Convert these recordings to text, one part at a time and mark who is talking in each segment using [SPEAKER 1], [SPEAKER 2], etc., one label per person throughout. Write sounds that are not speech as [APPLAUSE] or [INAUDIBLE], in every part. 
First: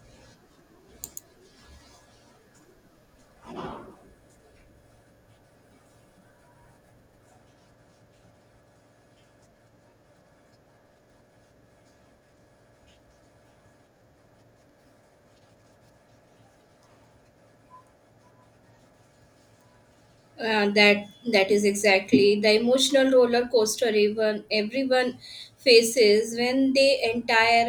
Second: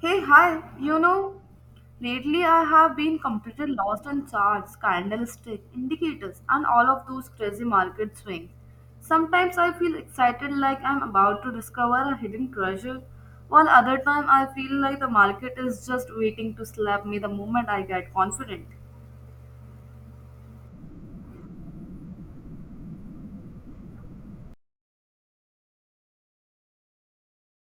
[SPEAKER 1] Hey, hi. You know, lately I have been completely lost on charts, candlestick, indicators, and all of those crazy market swings. Sometimes I feel excited like I'm about to discover a hidden treasure, while other time I feel like the market is just waiting to slap me the moment I get confident.
[SPEAKER 2] Uh, that that is exactly the emotional roller coaster even everyone faces when they entire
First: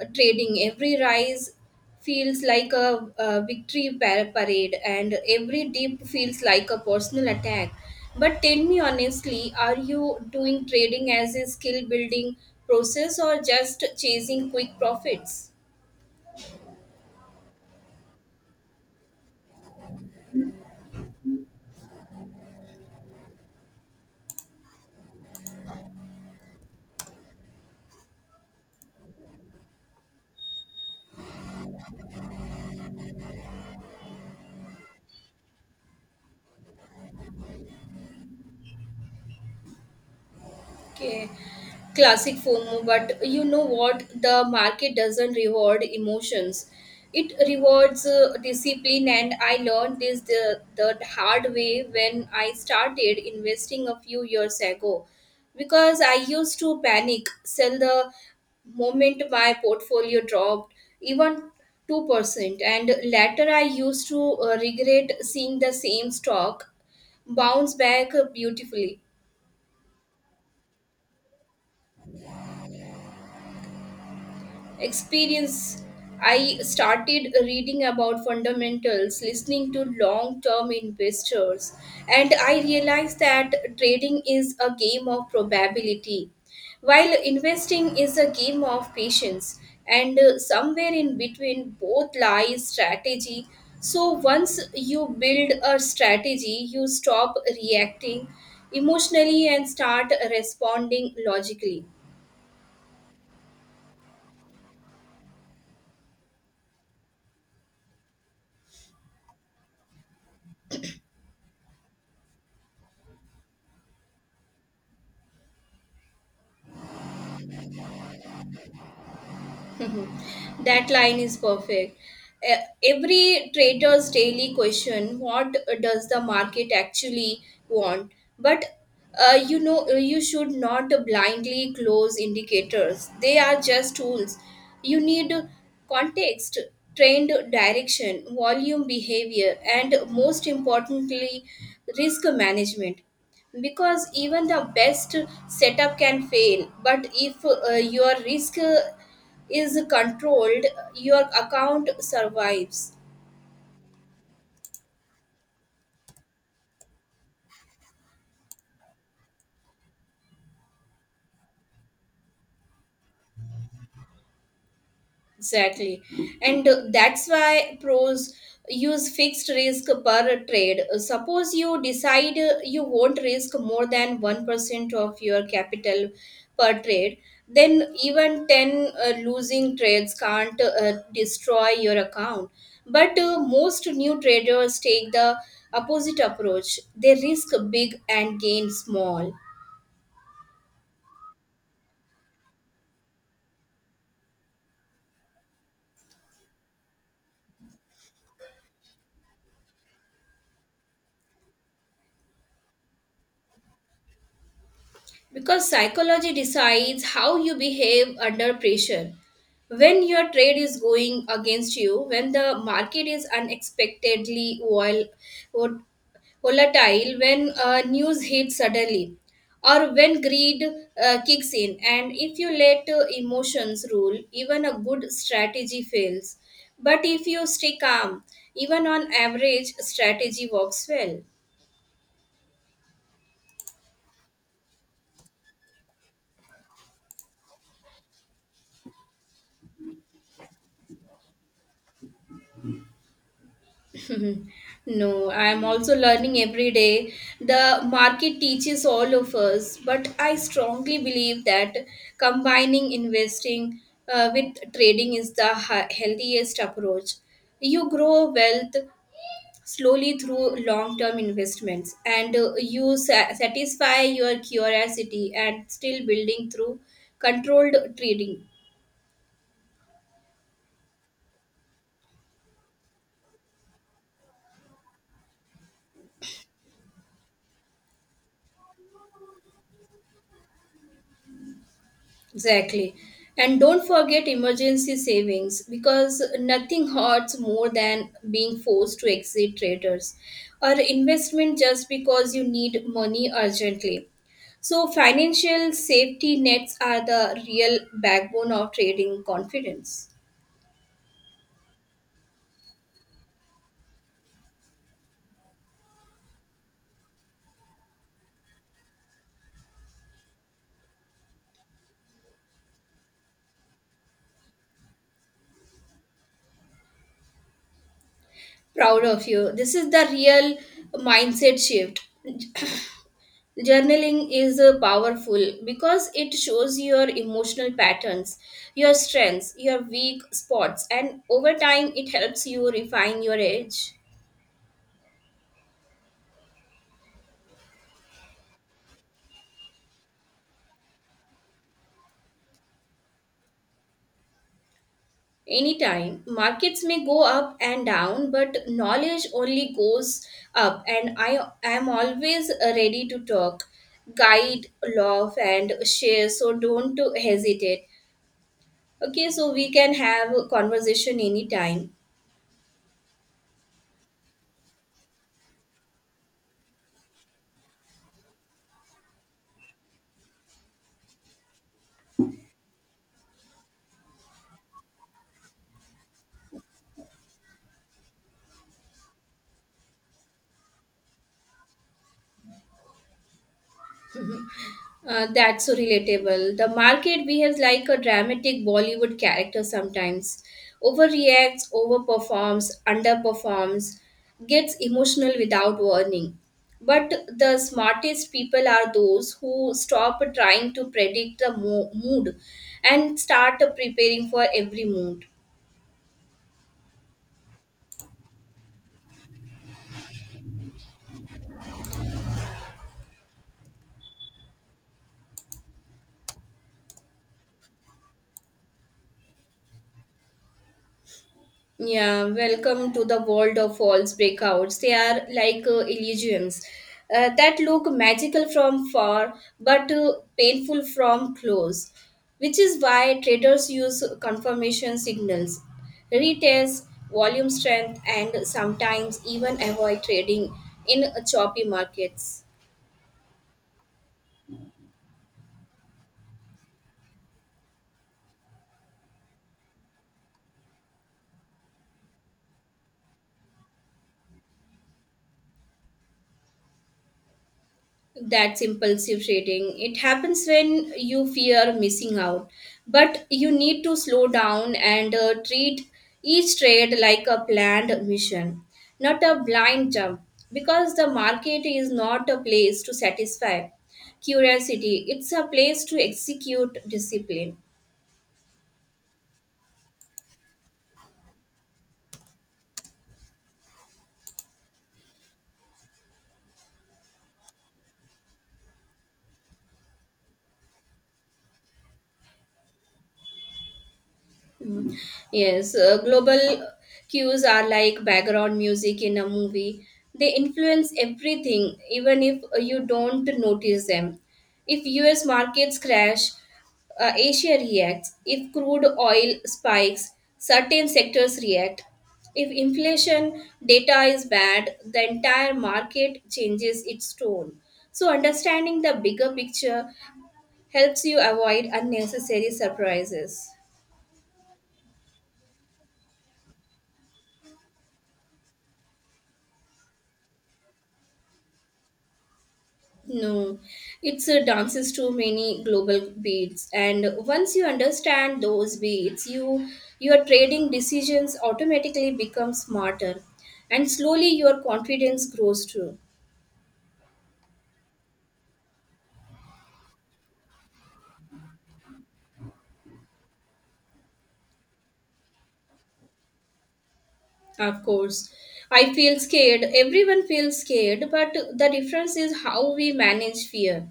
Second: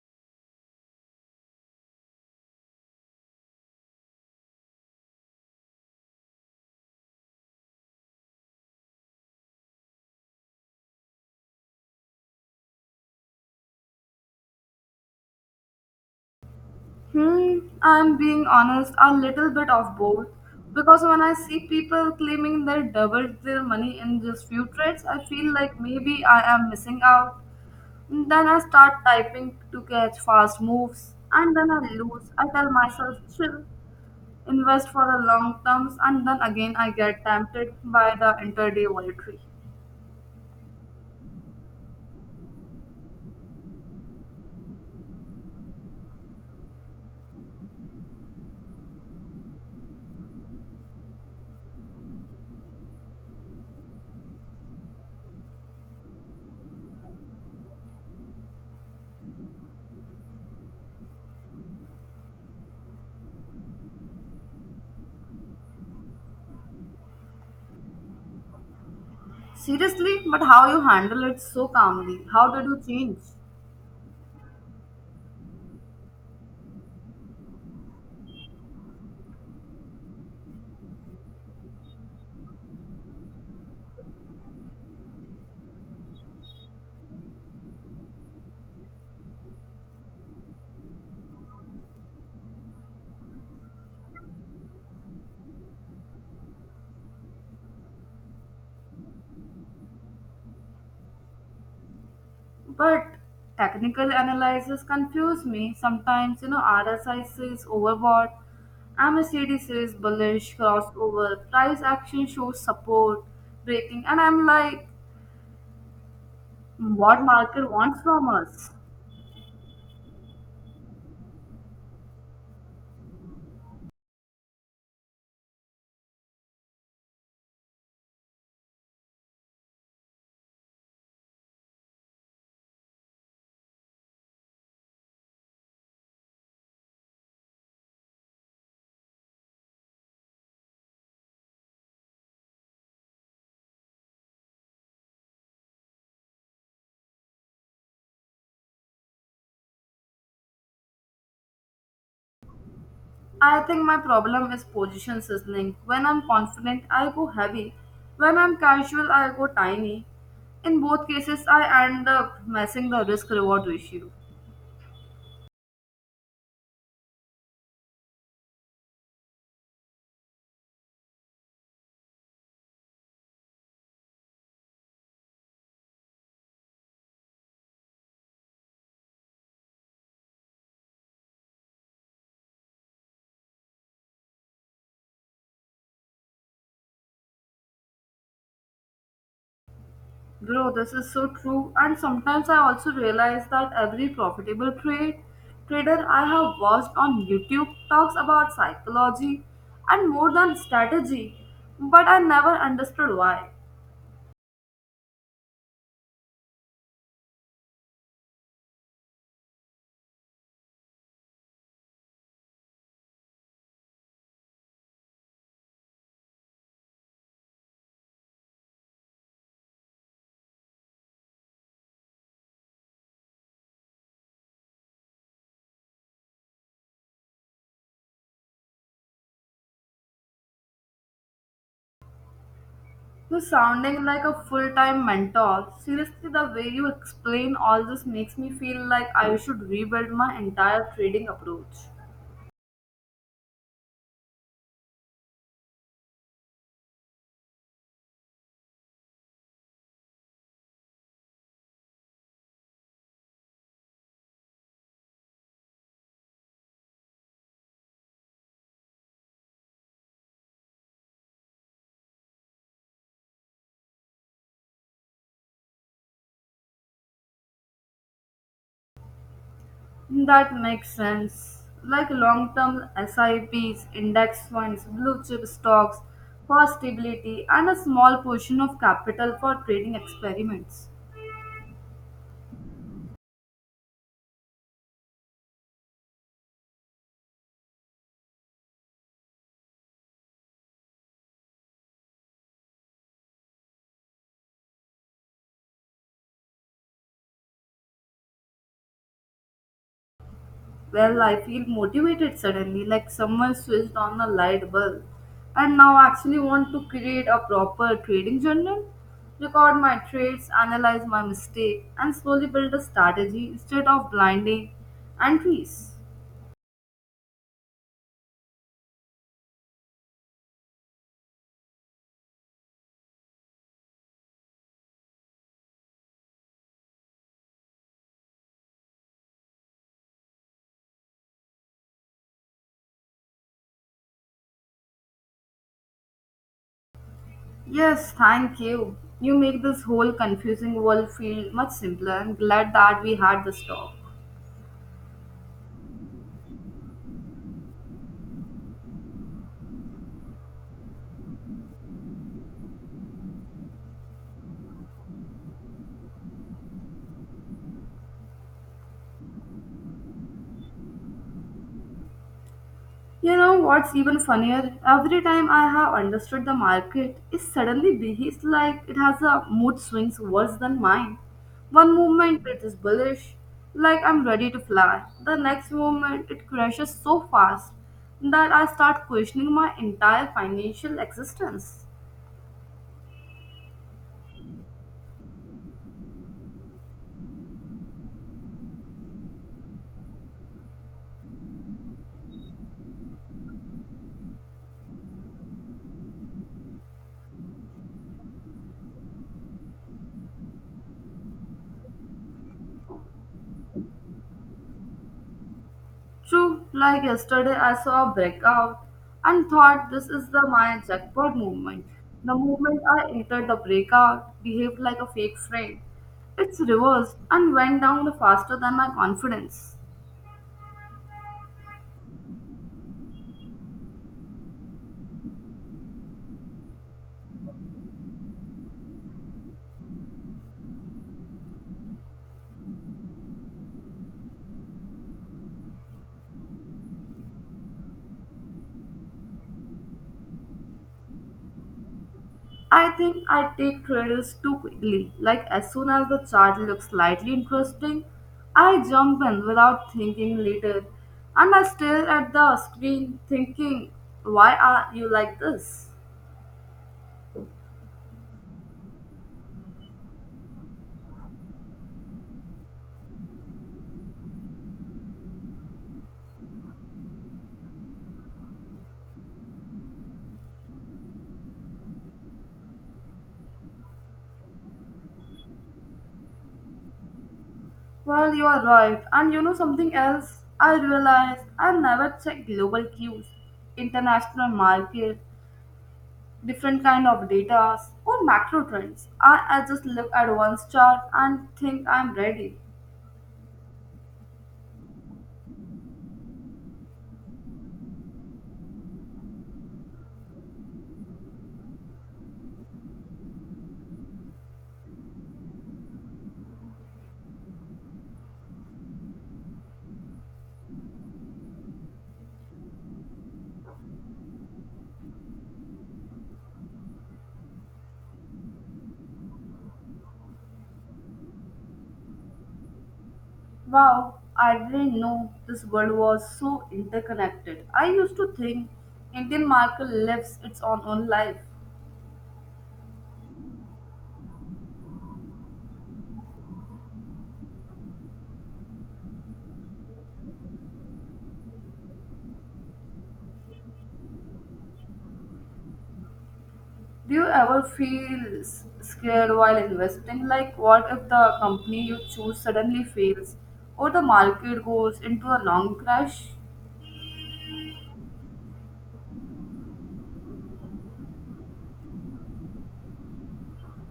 [SPEAKER 2] trading. Every rise feels like a victory parade and every dip feels like a personal attack. But tell me honestly, are you doing trading as a skill building process or just chasing quick profits?
[SPEAKER 1] Hmm, I'm being honest, a little bit of both. Because when I see people claiming they doubled their money in just few trades, I feel like maybe I am missing out. Then I start typing to catch fast moves and then I lose. I tell myself, chill, invest for the long terms, and then again I get tempted by the intraday volatility.
[SPEAKER 2] Okay, classic FOMO, but you know what? The market doesn't reward emotions. It rewards discipline, and I learned this the hard way when I started investing a few years ago. Because I used to panic sell the moment my portfolio dropped, even 2%. And later, I used to regret seeing the same stock bounce back beautifully.
[SPEAKER 1] Seriously, but how you handle it so calmly? How did you change?
[SPEAKER 2] Experience. I started reading about fundamentals, listening to long term investors, and I realized that trading is a game of probability while investing is a game of patience, and somewhere in between both lies strategy. So once you build a strategy, you stop reacting emotionally and start responding logically.
[SPEAKER 1] But technical analysis confuse me. Sometimes, you know, RSI says overbought, MACD says bullish, crossover, price action shows support, breaking, and I'm like, what market wants from us?
[SPEAKER 2] [LAUGHS] That line is perfect. Every trader's daily question: what does the market actually want? But you know, you should not blindly close indicators, they are just tools. You need context, trend direction, volume behavior, and most importantly, risk management, because even the best setup can fail, but if your risk is controlled, your account survives.
[SPEAKER 1] I think my problem is position sizzling. When I'm confident, I go heavy. When I'm casual, I go tiny. In both cases, I end up messing the risk reward ratio.
[SPEAKER 2] Exactly. And that's why pros use fixed risk per trade. Suppose you decide you won't risk more than 1% of your capital per trade, then even 10 losing trades can't destroy your account. But most new traders take the opposite approach. They risk big and gain small.
[SPEAKER 1] Bro, this is so true. And sometimes I also realize that every profitable trade trader I have watched on YouTube talks about psychology and more than strategy, but I never understood why.
[SPEAKER 2] Because psychology decides how you behave under pressure. When your trade is going against you, when the market is unexpectedly vol- volatile, when news hits suddenly, or when greed kicks in, and if you let emotions rule, even a good strategy fails. But if you stay calm, even on average, strategy works well.
[SPEAKER 1] You're sounding like a full time mentor. Seriously, the way you explain all this makes me feel like I should rebuild my entire trading approach.
[SPEAKER 2] No, I am also learning every day. The market teaches all of us, but I strongly believe that combining investing with trading is the healthiest approach. You grow wealth slowly through long term investments, and you satisfy your curiosity and still building through controlled trading.
[SPEAKER 1] That makes sense. Like long term SIPs, index funds, blue chip stocks for stability, and a small portion of capital for trading experiments.
[SPEAKER 2] Exactly. And don't forget emergency savings, because nothing hurts more than being forced to exit traders or investment just because you need money urgently. So, financial safety nets are the real backbone of trading confidence.
[SPEAKER 1] Well, I feel motivated suddenly, like someone switched on a light bulb. And now I actually want to create a proper trading journal, record my trades, analyze my mistake, and slowly build a strategy instead of blinding entries.
[SPEAKER 2] Proud of you. This is the real mindset shift. Journaling is powerful because it shows your emotional patterns, your strengths, your weak spots, and over time it helps you refine your edge.
[SPEAKER 1] Yes, thank you. You make this whole confusing world feel much simpler. I'm glad that we had this talk.
[SPEAKER 2] Anytime. Markets may go up and down, but knowledge only goes up, and I am always ready to talk, guide, laugh, and share, so don't hesitate. Okay, so we can have a conversation anytime.
[SPEAKER 1] You know what's even funnier? Every time I have understood the market, it suddenly behaves like it has a mood swings worse than mine. One moment it is bullish, like I'm ready to fly. The next moment it crashes so fast that I start questioning my entire financial existence.
[SPEAKER 2] That's so relatable. The market behaves like a dramatic Bollywood character sometimes. Overreacts, overperforms, underperforms, gets emotional without warning. But the smartest people are those who stop trying to predict the mood and start preparing for every mood.
[SPEAKER 1] True, like yesterday, I saw a breakout and thought this is the my jackpot movement. The moment I entered the breakout, behaved like a fake friend. It's reversed and went down faster than my confidence.
[SPEAKER 2] Yeah, welcome to the world of false breakouts. They are like illusions that look magical from far but painful from close, which is why traders use confirmation signals, retests, volume strength, and sometimes even avoid trading in choppy markets.
[SPEAKER 1] I think I take credits too quickly. Like as soon as the chart looks slightly interesting, I jump in without thinking later, and I stare at the screen thinking, "Why are you like this?"
[SPEAKER 2] That's impulsive trading. It happens when you fear missing out, but you need to slow down and treat each trade like a planned mission, not a blind jump, because the market is not a place to satisfy curiosity, it's a place to execute discipline.
[SPEAKER 1] Well, you are right. And you know something else? I realized I never check global cues, international market, different kind of data, or macro trends. I just look at one chart and think I'm ready.
[SPEAKER 2] Yes, global cues are like background music in a movie. They influence everything, even if you don't notice them. If US markets crash, Asia reacts. If crude oil spikes, certain sectors react. If inflation data is bad, the entire market changes its tone. So, understanding the bigger picture helps you avoid unnecessary surprises.
[SPEAKER 1] Wow, I didn't know this world was so interconnected. I used to think Indian market lives its own life.
[SPEAKER 2] No, it's dances to many global beats, and once you understand those beats, your trading decisions automatically become smarter, and slowly your confidence grows too.
[SPEAKER 1] Do you ever feel scared while investing? Like, what if the company you choose suddenly fails or the market goes into a long crash?
[SPEAKER 2] Of course. I feel scared. Everyone feels scared, but the difference is how we manage fear.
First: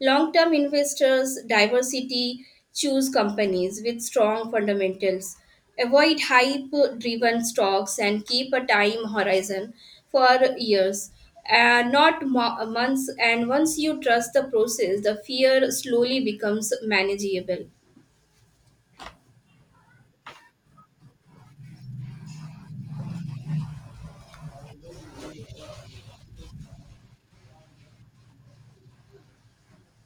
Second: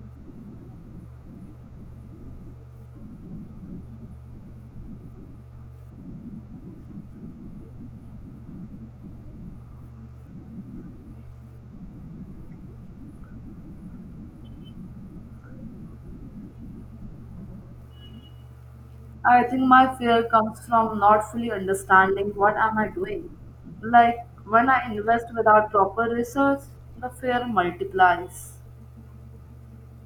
[SPEAKER 2] Long term investors, diversity, choose companies with strong fundamentals, avoid hype driven stocks, and keep a time horizon for years. Not months, and once you trust the process, the fear slowly becomes manageable.
[SPEAKER 1] I think my fear comes from not fully understanding what am I doing. Like when I invest without proper research, the fear multiplies.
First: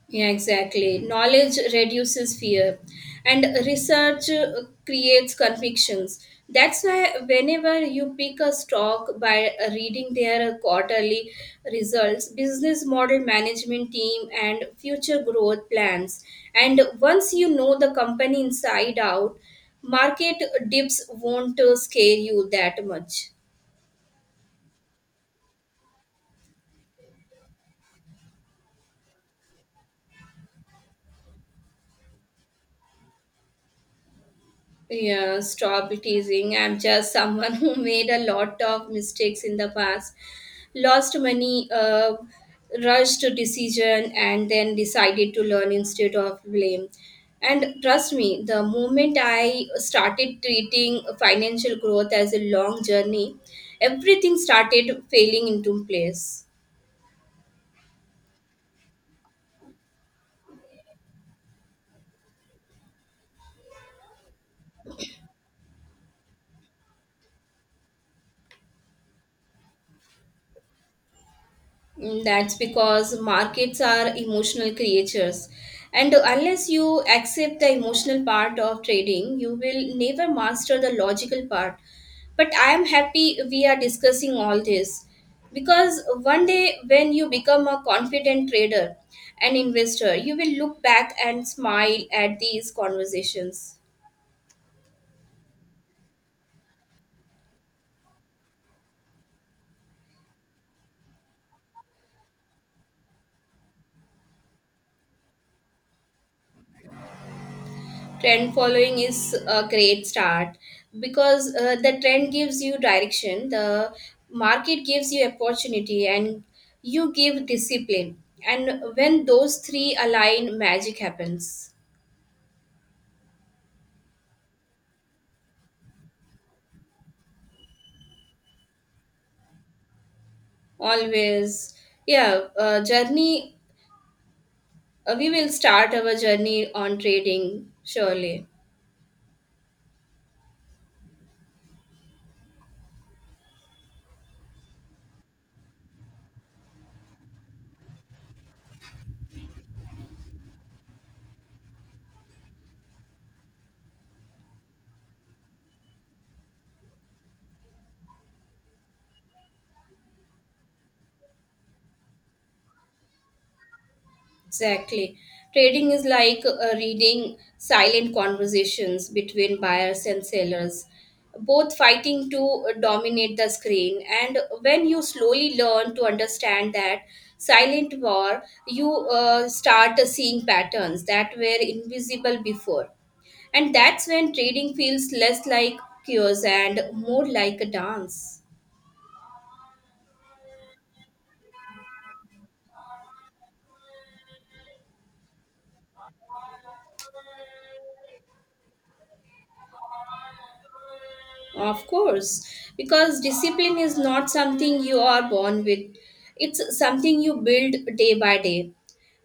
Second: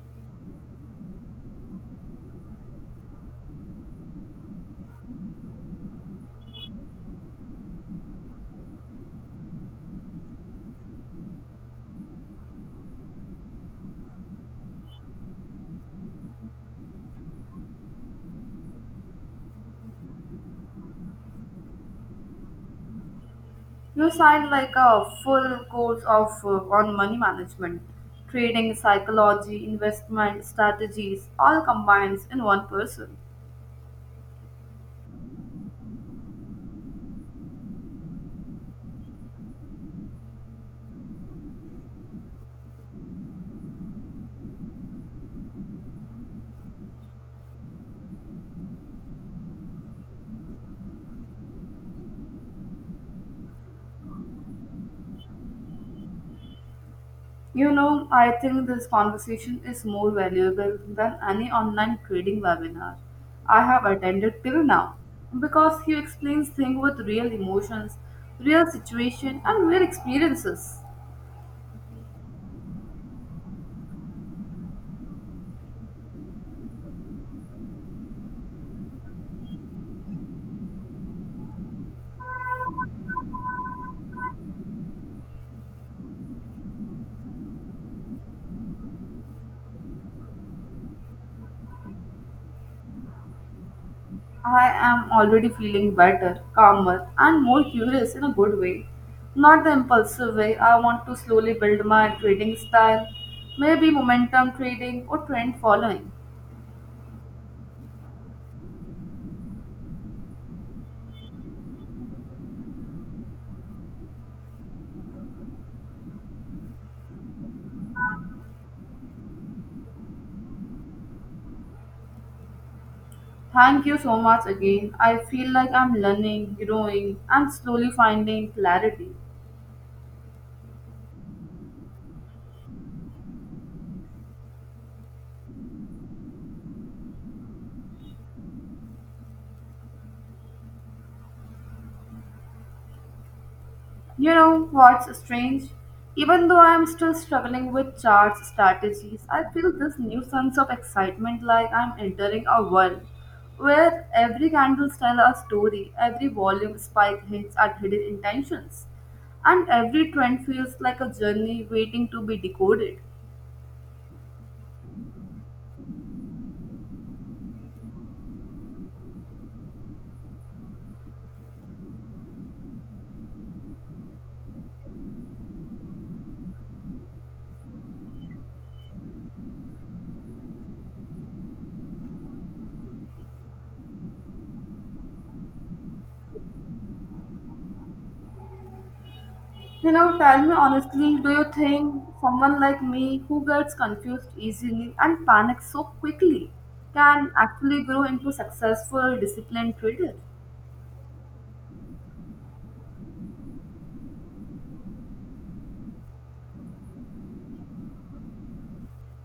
[SPEAKER 2] Yeah, exactly. Knowledge reduces fear, and research creates convictions. That's why, whenever you pick a stock, by reading their quarterly results, business model, management team, and future growth plans, and once you know the company inside out, market dips won't scare you that much.
[SPEAKER 1] You sign like a full course of on money management, trading, psychology, investment strategies, all combines in one person.
[SPEAKER 2] Yeah, stop teasing. I'm just someone [LAUGHS] who made a lot of mistakes in the past, lost money, rushed to decision, and then decided to learn instead of blame. And trust me, the moment I started treating financial growth as a long journey, everything started falling into place.
[SPEAKER 1] You know, I think this conversation is more valuable than any online trading webinar I have attended till now because he explains things with real emotions, real situation and real experiences.
[SPEAKER 2] Mm, that's because markets are emotional creatures. And unless you accept the emotional part of trading, you will never master the logical part. But I am happy we are discussing all this, because one day when you become a confident trader and investor, you will look back and smile at these conversations.
[SPEAKER 1] I am already feeling better, calmer and more curious in a good way. Not the impulsive way. I want to slowly build my trading style, maybe momentum trading or trend following.
[SPEAKER 2] Trend following is a great start because the trend gives you direction, the market gives you opportunity, and you give discipline, and when those three align, magic happens.
[SPEAKER 1] Thank you so much again. I feel like I'm learning, growing, and slowly finding clarity.
[SPEAKER 2] Always, yeah. Journey, we will start our journey on trading surely.
[SPEAKER 1] You know what's strange? Even though I'm still struggling with charts, strategies, I feel this new sense of excitement like I'm entering a world where every candle tells a story, every volume spike hints at hidden intentions, and every trend feels like a journey waiting to be decoded.
[SPEAKER 2] Exactly. Trading is like reading silent conversations between buyers and sellers, both fighting to dominate the screen. And when you slowly learn to understand that silent war, you start seeing patterns that were invisible before. And that's when trading feels less like cures and more like a dance.
[SPEAKER 1] You know, tell me honestly, do you think someone like me who gets confused easily and panics so quickly can actually grow into successful, disciplined trader?
[SPEAKER 2] Of course, because discipline is not something you are born with, it's something you build day by day.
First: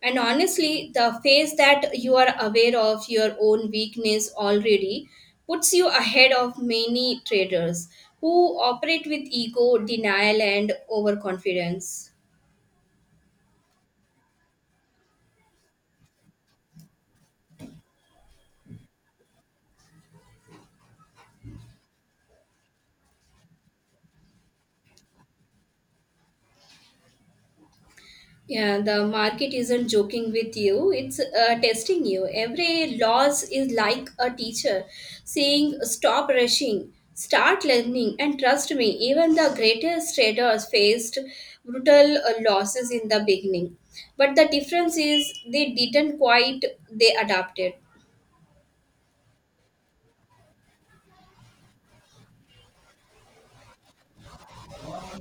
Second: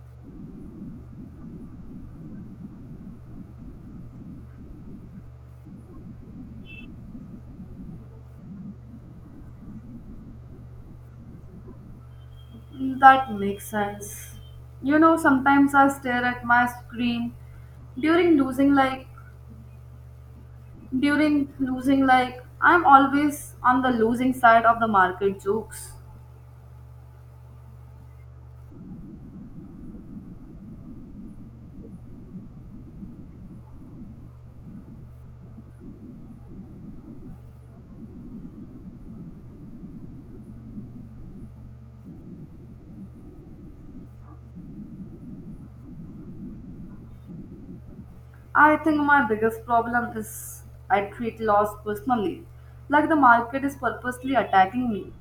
[SPEAKER 2] And honestly, the phase that you are aware of your own weakness already puts you ahead of many traders who operate with ego, denial, and overconfidence.
[SPEAKER 1] Mm, that makes sense. You know, sometimes I stare at my screen during losing like during losing like I'm always on the losing side of the market jokes.
[SPEAKER 2] Yeah, the market isn't joking with you, it's testing you. Every loss is like a teacher saying, stop rushing, start learning, and trust me, even the greatest traders faced brutal losses in the beginning. But the difference is they didn't quite, they adapted.
[SPEAKER 1] I think my biggest problem is I treat loss personally, like the market is purposely attacking me.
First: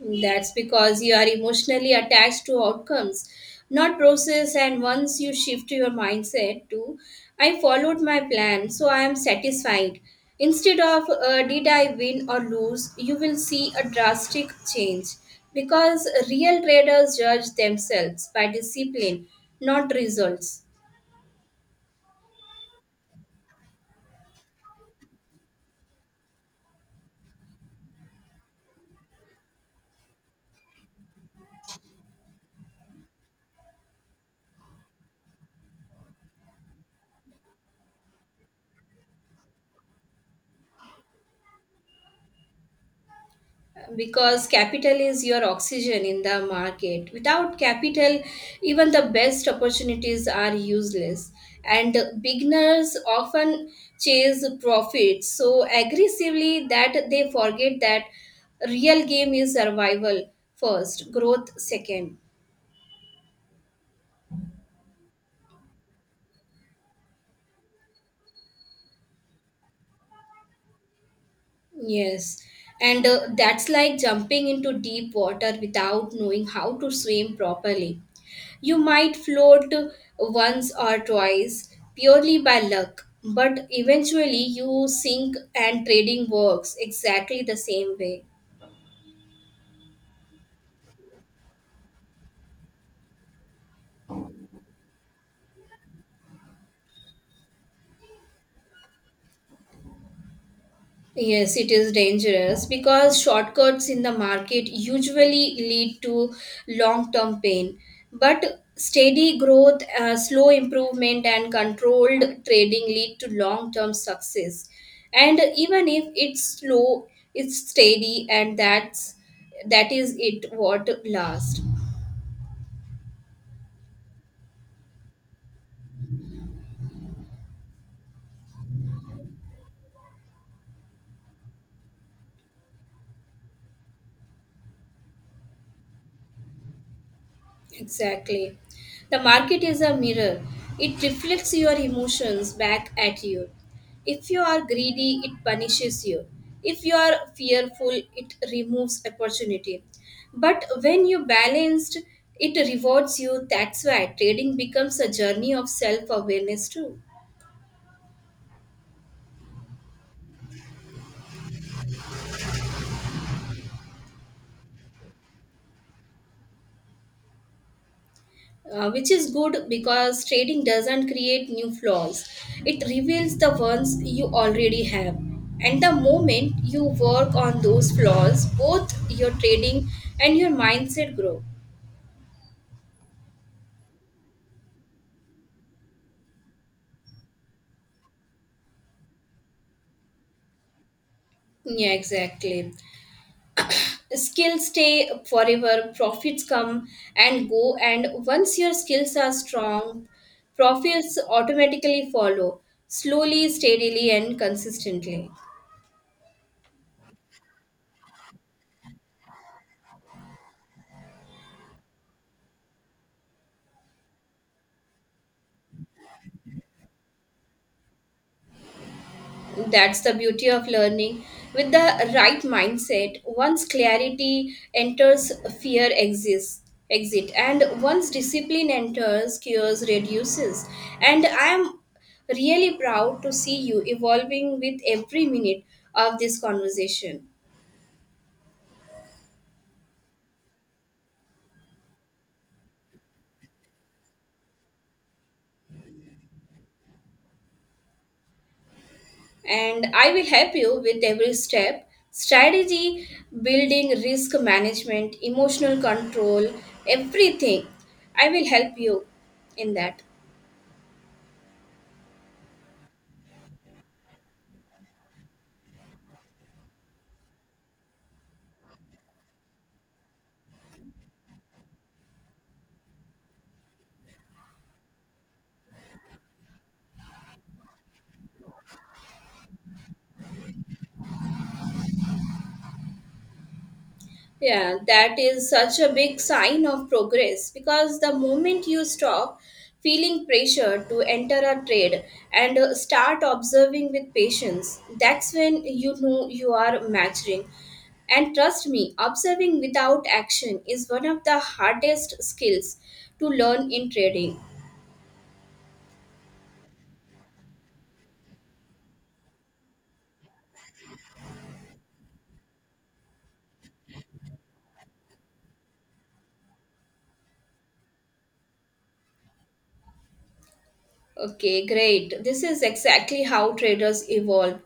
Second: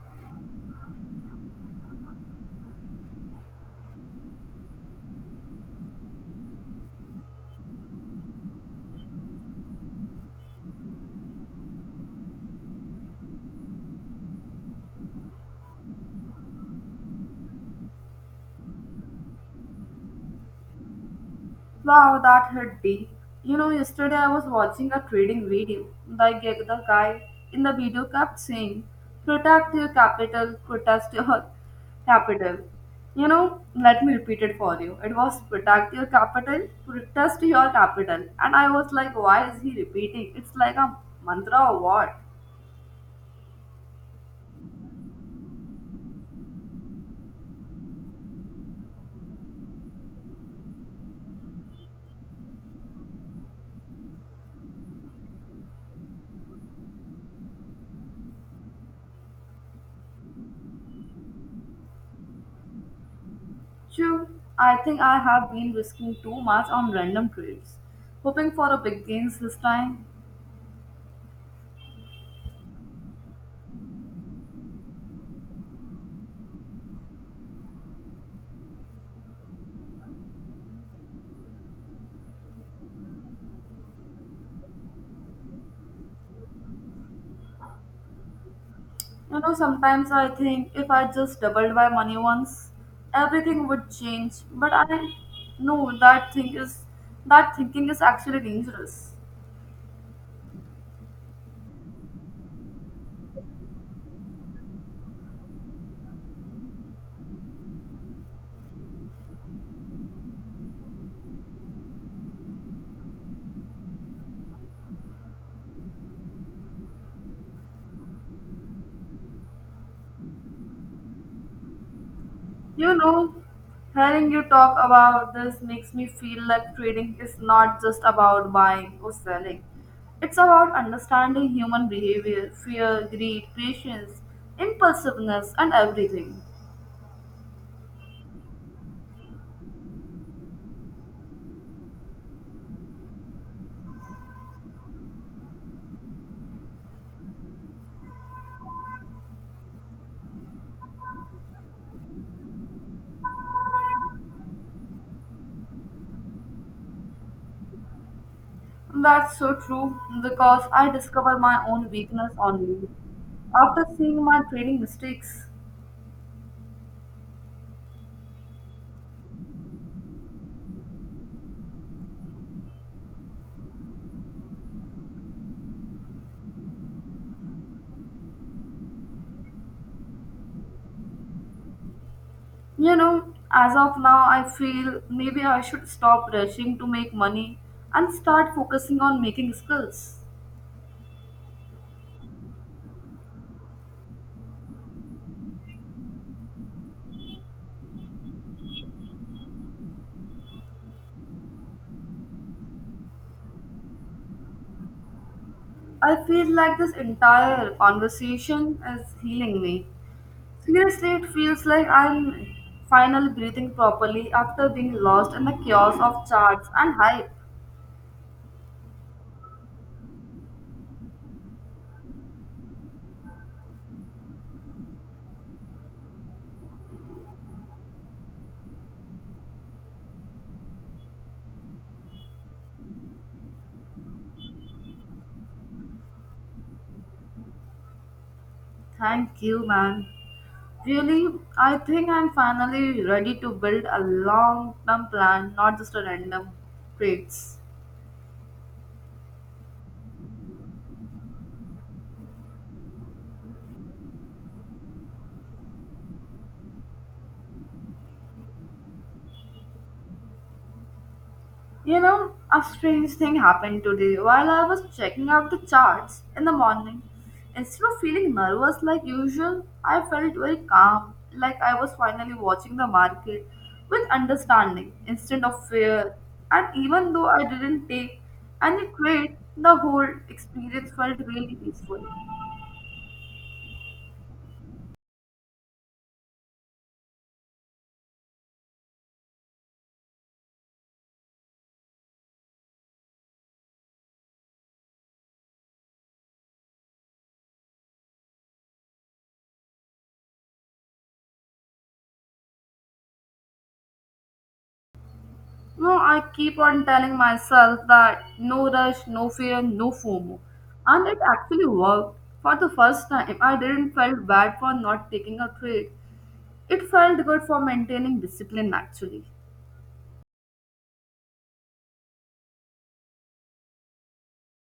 [SPEAKER 2] That's because you are emotionally attached to outcomes, not process. And once you shift your mindset to, I followed my plan, so I am satisfied. Instead of, did I win or lose, you will see a drastic change because real traders judge themselves by discipline, not results.
[SPEAKER 1] Wow, that hit deep. You know, yesterday I was watching a trading video. The guy in the video kept saying, protect your capital, protest your capital. You know, let me repeat it for you. It was protect your capital, protest your capital. And I was like, why is he repeating? It's like a mantra or what?
[SPEAKER 2] Because capital is your oxygen in the market. Without capital, even the best opportunities are useless, and beginners often chase profits so aggressively that they forget that real game is survival first, growth second.
[SPEAKER 1] True, I think I have been risking too much on random trades, hoping for a big gains this time.
[SPEAKER 2] Yes, and that's like jumping into deep water without knowing how to swim properly. You might float once or twice purely by luck, but eventually you sink, and trading works exactly the same way.
[SPEAKER 1] You know, sometimes I think if I just doubled my money once, everything would change. But I know that thinking is actually dangerous.
[SPEAKER 2] Yes, it is dangerous, because shortcuts in the market usually lead to long term pain. But steady growth, slow improvement, and controlled trading lead to long term success. And even if it's slow, it's steady, and that is it what lasts.
[SPEAKER 1] You know, hearing you talk about this makes me feel like trading is not just about buying or selling. It's about understanding human behavior, fear, greed, patience, impulsiveness, and everything.
[SPEAKER 2] Exactly. The market is a mirror. It reflects your emotions back at you. If you are greedy, it punishes you. If you are fearful, it removes opportunity. But when you balanced, it rewards you. That's why trading becomes a journey of self awareness, too.
[SPEAKER 1] That's so true because I discover my own weakness only after seeing my trading mistakes,
[SPEAKER 2] Which is good, because trading doesn't create new flaws. It reveals the ones you already have. And the moment you work on those flaws, both your trading and your mindset grow.
[SPEAKER 1] you know, as of now, I feel maybe I should stop rushing to make money and start focusing on making skills.
[SPEAKER 2] Yeah, exactly. Skills stay forever, profits come and go, and once your skills are strong, profits automatically follow, slowly, steadily, and consistently.
[SPEAKER 1] I feel like this entire conversation is healing me. Seriously, it feels like I'm finally breathing properly after being lost in the chaos of charts and hype.
[SPEAKER 2] That's the beauty of learning. With the right mindset, once clarity enters, fear exists. Exit, and once discipline enters, cures reduces. And I am really proud to see you evolving with every minute of this conversation.
[SPEAKER 1] Thank you, man. Really, I think I'm finally ready to build a long term plan, not just a random traits.
[SPEAKER 2] And I will help you with every step: strategy, building, risk management, emotional control, everything. I will help you in that.
[SPEAKER 1] You know, a strange thing happened today while I was checking out the charts in the morning. Instead of feeling nervous like usual, I felt very calm, like I was finally watching the market with understanding instead of fear. And even though I didn't take any trade, the whole experience felt really peaceful.
[SPEAKER 2] Yeah, that is such a big sign of progress, because the moment you stop feeling pressure to enter a trade and start observing with patience, that's when you know you are maturing. And trust me, observing without action is one of the hardest skills to learn in trading.
[SPEAKER 1] No, I keep on telling myself that no rush, no fear, no FOMO. And it actually worked. For the first time, I didn't felt bad for not taking a trade. It felt good for maintaining discipline actually.
[SPEAKER 2] Okay, great. This is exactly how traders evolve.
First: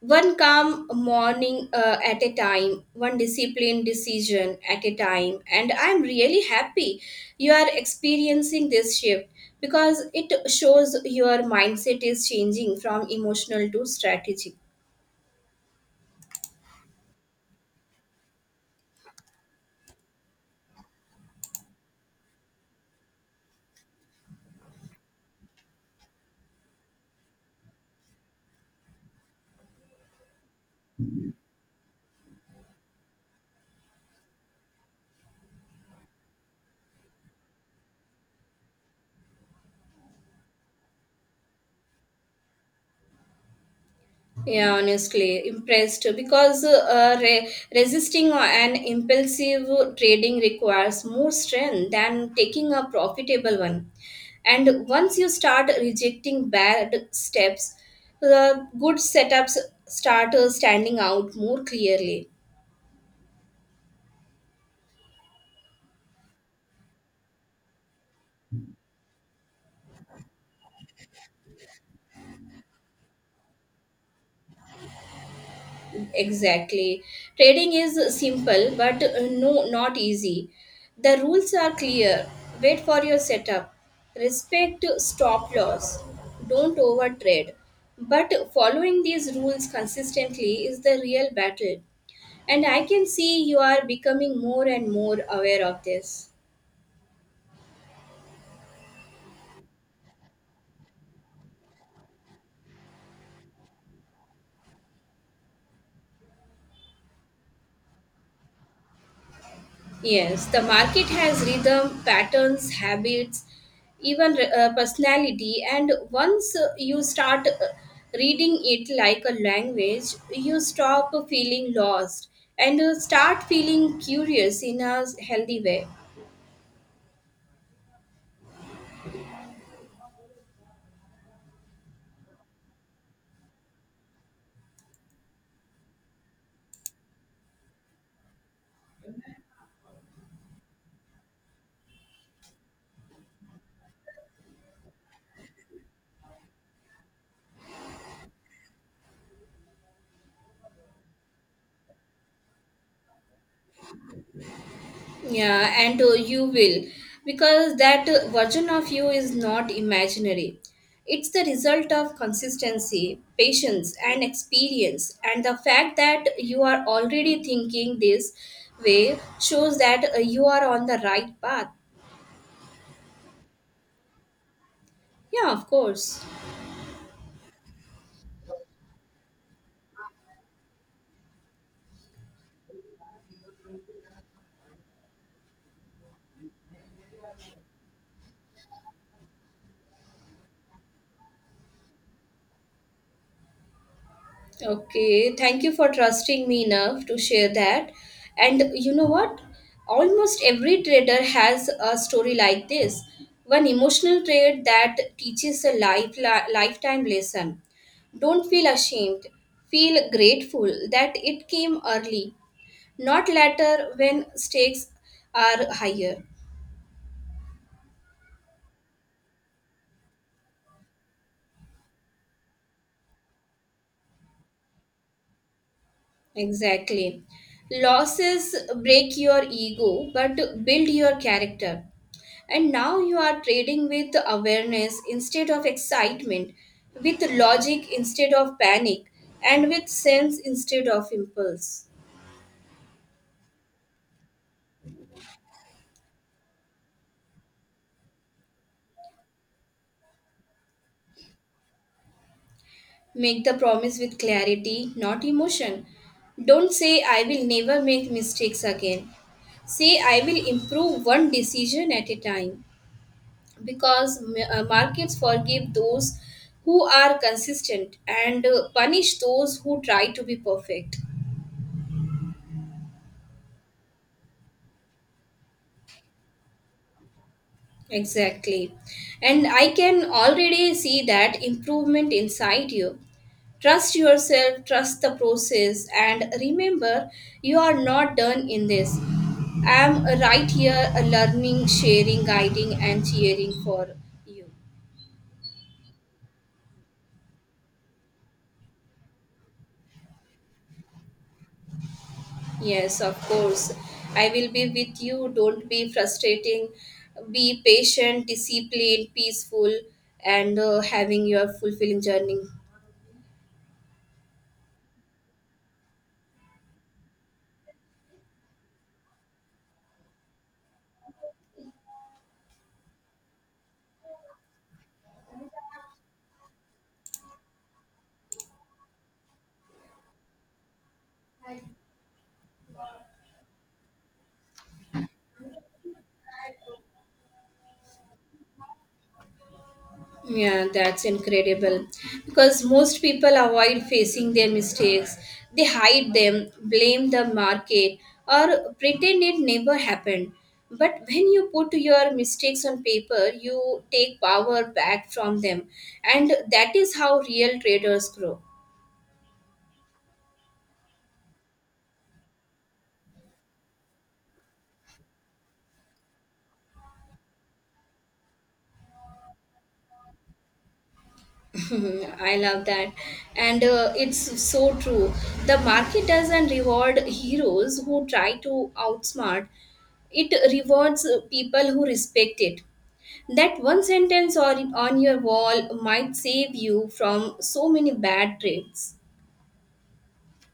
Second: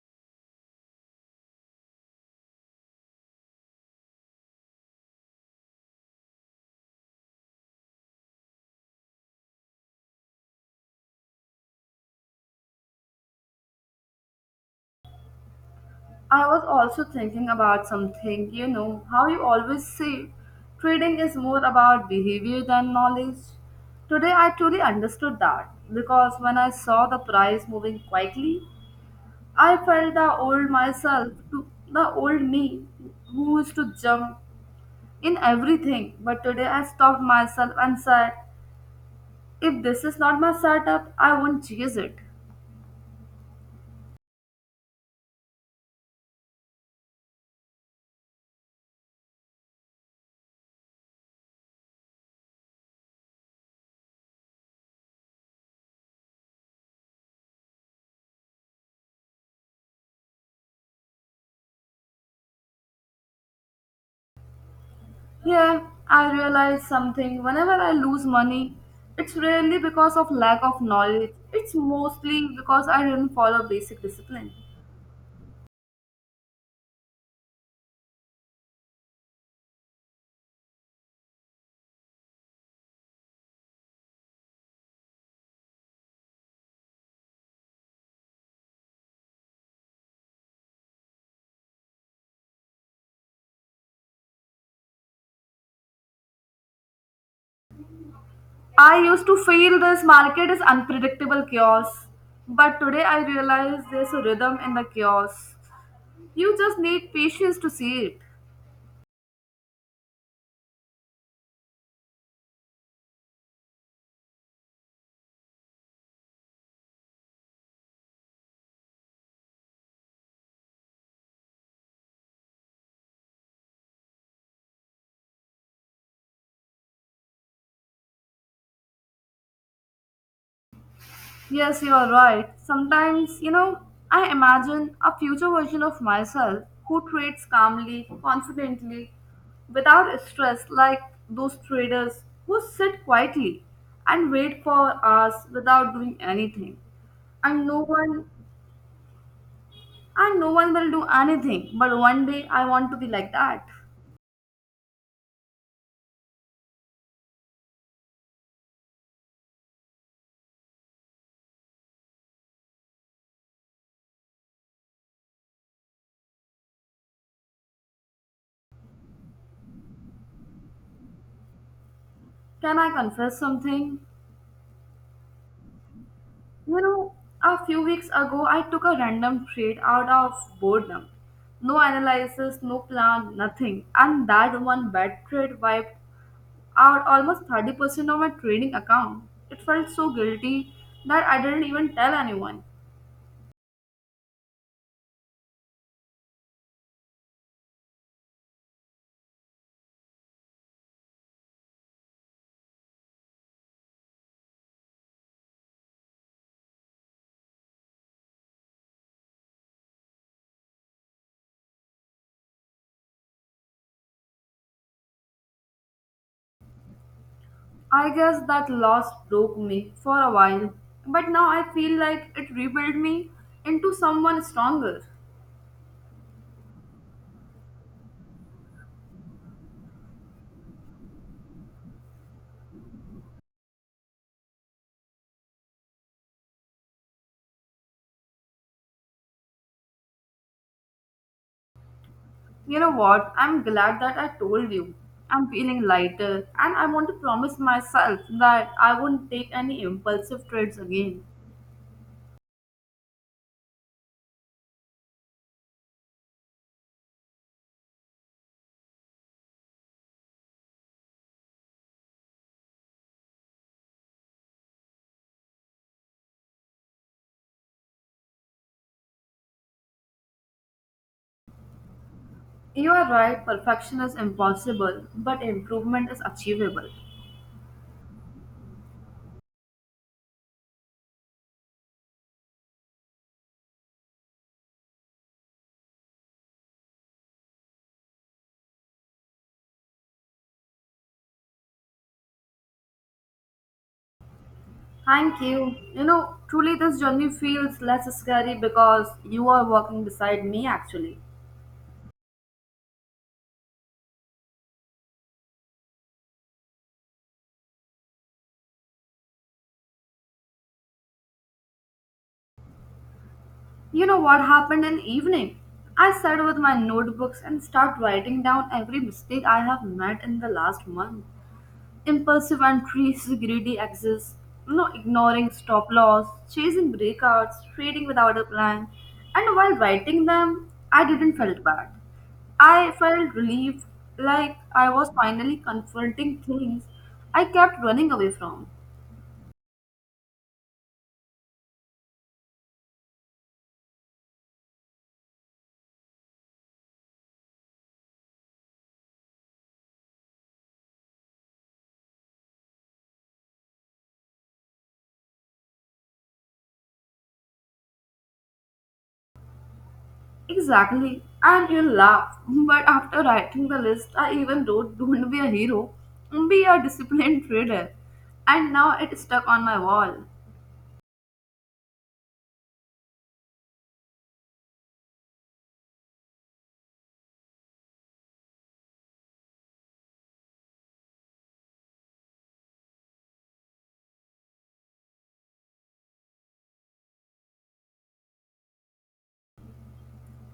[SPEAKER 2] One calm morning at a time, one disciplined decision at a time. And I'm really happy you are experiencing this shift, because it shows your mindset is changing from emotional to strategic.
[SPEAKER 1] I was also thinking about something, you know, how you always say trading is more about behavior than knowledge. Today I truly understood that because when I saw the price moving quietly, I felt the old myself, to the old me who used to jump in everything. But today I stopped myself and said, if this is not my setup, I won't chase it.
[SPEAKER 2] Yeah, honestly, impressed because resisting an impulsive trading requires more strength than taking a profitable one. And once you start rejecting bad steps, the good setups start standing out more clearly.
[SPEAKER 1] Yeah, I realized something. Whenever I lose money, it's rarely because of lack of knowledge. It's mostly because I didn't follow basic discipline.
[SPEAKER 2] Exactly. Trading is simple but no, not easy. The rules are clear. Wait for your setup. Respect stop loss. Don't overtrade. But following these rules consistently is the real battle. And I can see you are becoming more and more aware of this.
[SPEAKER 1] I used to feel this market is unpredictable chaos, but today I realize there's a rhythm in the chaos. You just need patience to see it.
[SPEAKER 2] Yes, the market has rhythm, patterns, habits, even personality, and once you start reading it like a language, you stop feeling lost and start feeling curious in a healthy way.
[SPEAKER 1] Yes, you are right. Sometimes, you know, I imagine a future version of myself who trades calmly, confidently, without stress, like those traders who sit quietly and wait for hours without doing anything. And no one and no one will do anything. But one day I want to be like that.
[SPEAKER 2] Yeah, and you will, because that version of you is not imaginary. It's the result of consistency, patience, and experience. And the fact that you are already thinking this way shows that you are on the right path.
[SPEAKER 1] Can I confess something?
[SPEAKER 2] Yeah, of course.
[SPEAKER 1] You know, a few weeks ago, I took a random trade out of boredom. No analysis, no plan, nothing. And that one bad trade wiped out almost 30% of my trading account. It felt so guilty that I didn't even tell anyone.
[SPEAKER 2] Okay, thank you for trusting me enough to share that. And you know what? Almost every trader has a story like this. One emotional trade that teaches a lifetime lesson. Don't feel ashamed. Feel grateful that it came early, not later when stakes are higher.
[SPEAKER 1] I guess that loss broke me for a while. But now I feel like it rebuilt me into someone stronger.
[SPEAKER 2] Exactly. Losses break your ego but build your character. And now you are trading with awareness instead of excitement, with logic instead of panic, and with sense instead of impulse.
[SPEAKER 1] You know what? I'm glad that I told you. I'm feeling lighter, and I want to promise myself that I won't take any impulsive trades again.
[SPEAKER 2] Make the promise with clarity, not emotion. Don't say, "I will never make mistakes again." Say, "I will improve one decision at a time." Because markets forgive those who are consistent and punish those who try to be perfect.
[SPEAKER 1] You are right, perfection is impossible, but improvement is achievable.
[SPEAKER 2] Exactly. And I can already see that improvement inside you. Trust yourself, trust the process, and remember, you are not done in this. I am right here, learning, sharing, guiding, and cheering for you.
[SPEAKER 1] Thank you. You know, truly, this journey feels less scary because you are walking beside me actually.
[SPEAKER 2] Yes, of course. I will be with you. Don't be frustrating. Be patient, disciplined, peaceful, and having your fulfilling journey.
[SPEAKER 1] You know what happened in evening? I sat with my notebooks and start writing down every mistake I have made in the last month. Impulsive and trees greedy excess, you know, ignoring stop loss, chasing breakouts, trading without a plan. And while writing them, I didn't felt bad. I felt relieved, like I was finally confronting things I kept running away from.
[SPEAKER 2] Yeah, that's incredible. Because most people avoid facing their mistakes, they hide them, blame the market, or pretend it never happened. But when you put your mistakes on paper, you take power back from them. And that is how real traders grow.
[SPEAKER 1] Exactly. And you'll laugh. But after writing the list, I even wrote, don't be a hero, be a disciplined trader. And now it's stuck on my wall.
[SPEAKER 2] Mhm, I love that. And it's so true. The market doesn't reward heroes who try to outsmart, it rewards people who respect it. That one sentence on your wall might save you from so many bad trades.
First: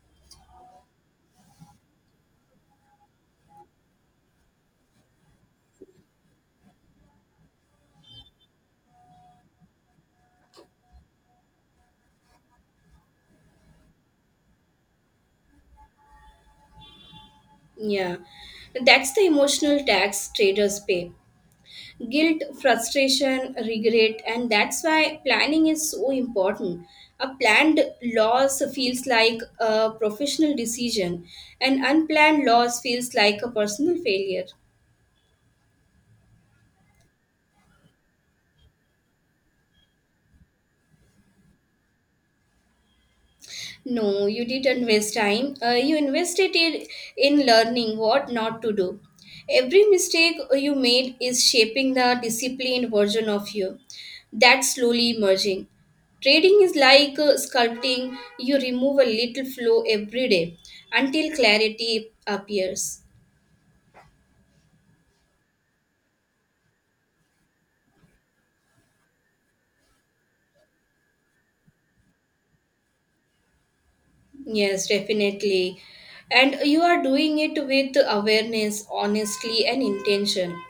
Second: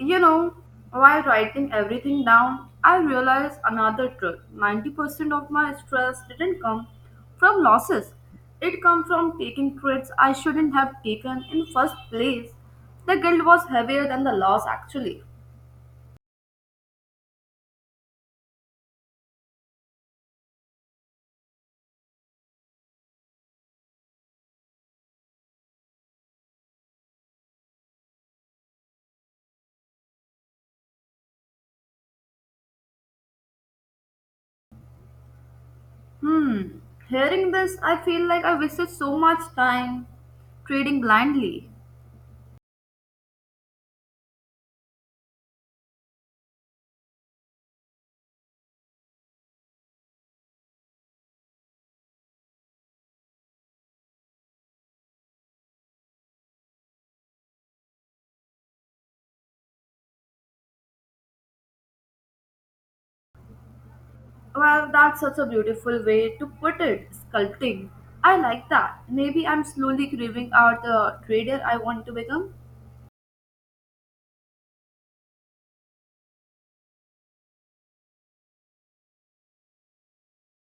[SPEAKER 1] You know, while writing everything down, I realized another truth. 90% of my stress didn't come from losses. It came from taking trades I shouldn't have taken in first place. The guilt was heavier than the loss actually.
[SPEAKER 2] Yeah, that's the emotional tax traders pay. Guilt, frustration, regret, and that's why planning is so important. A planned loss feels like a professional decision, and unplanned loss feels like a personal failure.
[SPEAKER 1] Hmm. Hearing this, I feel like I wasted so much time trading blindly.
[SPEAKER 2] No, you didn't waste time. You invested it in learning what not to do. Every mistake you made is shaping the disciplined version of you. That's slowly emerging. Trading is like sculpting. You remove a little flow every day until clarity appears.
[SPEAKER 1] Well, that's such a beautiful way to put it, sculpting. I like that. Maybe I'm slowly craving out the trader I want to become.
[SPEAKER 2] Yes, definitely. And you are doing it with awareness, honestly, and intention.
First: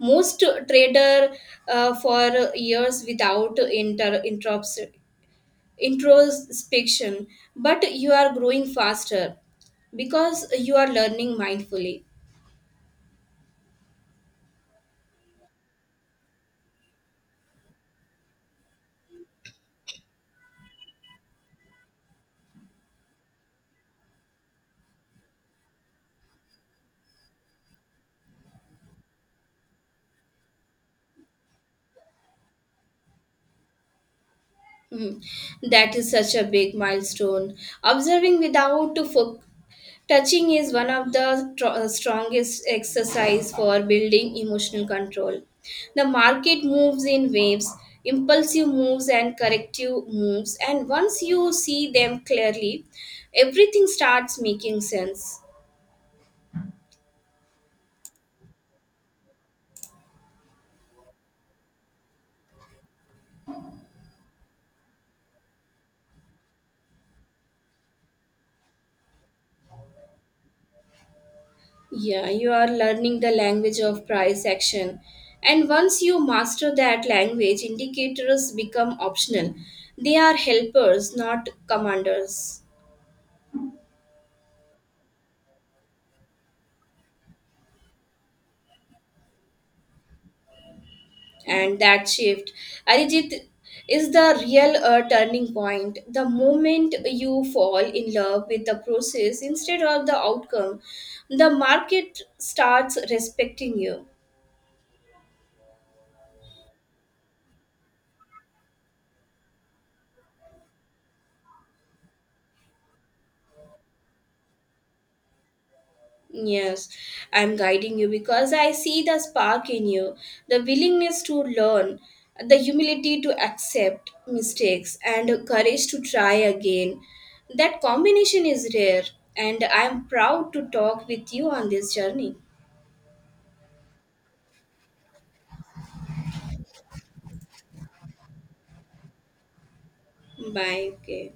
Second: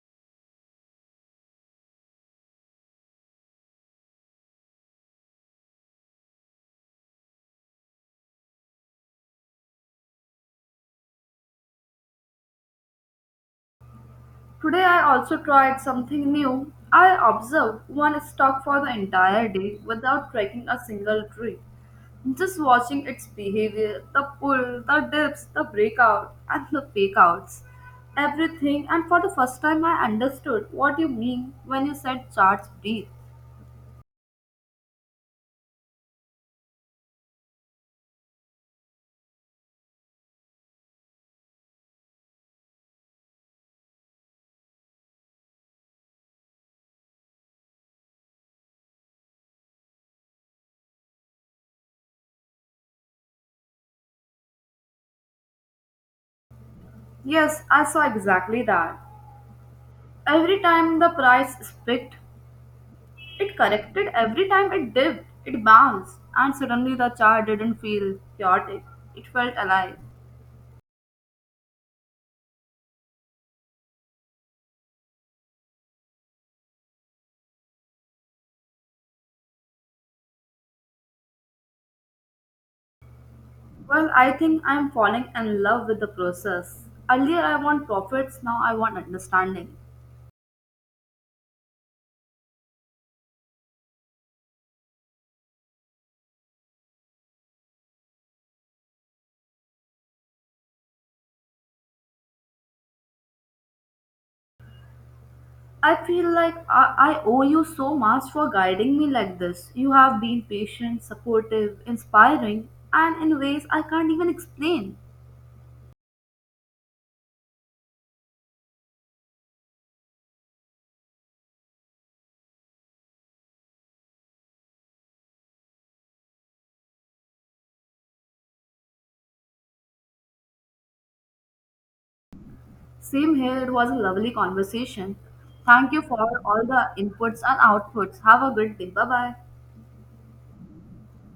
[SPEAKER 2] Most trader for years without interrupts introspection, but you are growing faster because you are learning mindfully.
[SPEAKER 1] Today I also tried something new. I observed one stalk for the entire day without striking a single tree. Just watching its behavior, the pull, the dips, the breakout, and the fakeouts. Everything, and for the first time, I understood what you mean when you said charts breathe.
[SPEAKER 2] Mm. That is such a big milestone. Observing without touching is one of the strongest exercise for building emotional control. The market moves in waves, impulsive moves and corrective moves, and once you see them clearly, everything starts making sense.
[SPEAKER 1] Yes, I saw exactly that. Every time the price spiked, it corrected. Every time it dipped, it bounced, and suddenly the chart didn't feel chaotic. It felt alive.
[SPEAKER 2] Yeah, you are learning the language of price action. And once you master that language, indicators become optional. They are helpers, not commanders.
[SPEAKER 1] Well, I think I'm falling in love with the process. Earlier, I want profits, now, I want understanding.
[SPEAKER 2] And that shift, Arijit, is the real turning point. The moment you fall in love with the process instead of the outcome, the market starts respecting you.
[SPEAKER 1] I feel like I owe you so much for guiding me like this. You have been patient, supportive, inspiring, and in ways I can't even explain.
[SPEAKER 2] Yes, I'm guiding you because I see the spark in you, the willingness to learn, the humility to accept mistakes, and courage to try again. That combination is rare, and I'm proud to talk with you on this journey.
[SPEAKER 1] Same here, it was a lovely conversation. Thank you for all the inputs and outputs. Have a good day. Bye bye.
[SPEAKER 2] Bye. Okay.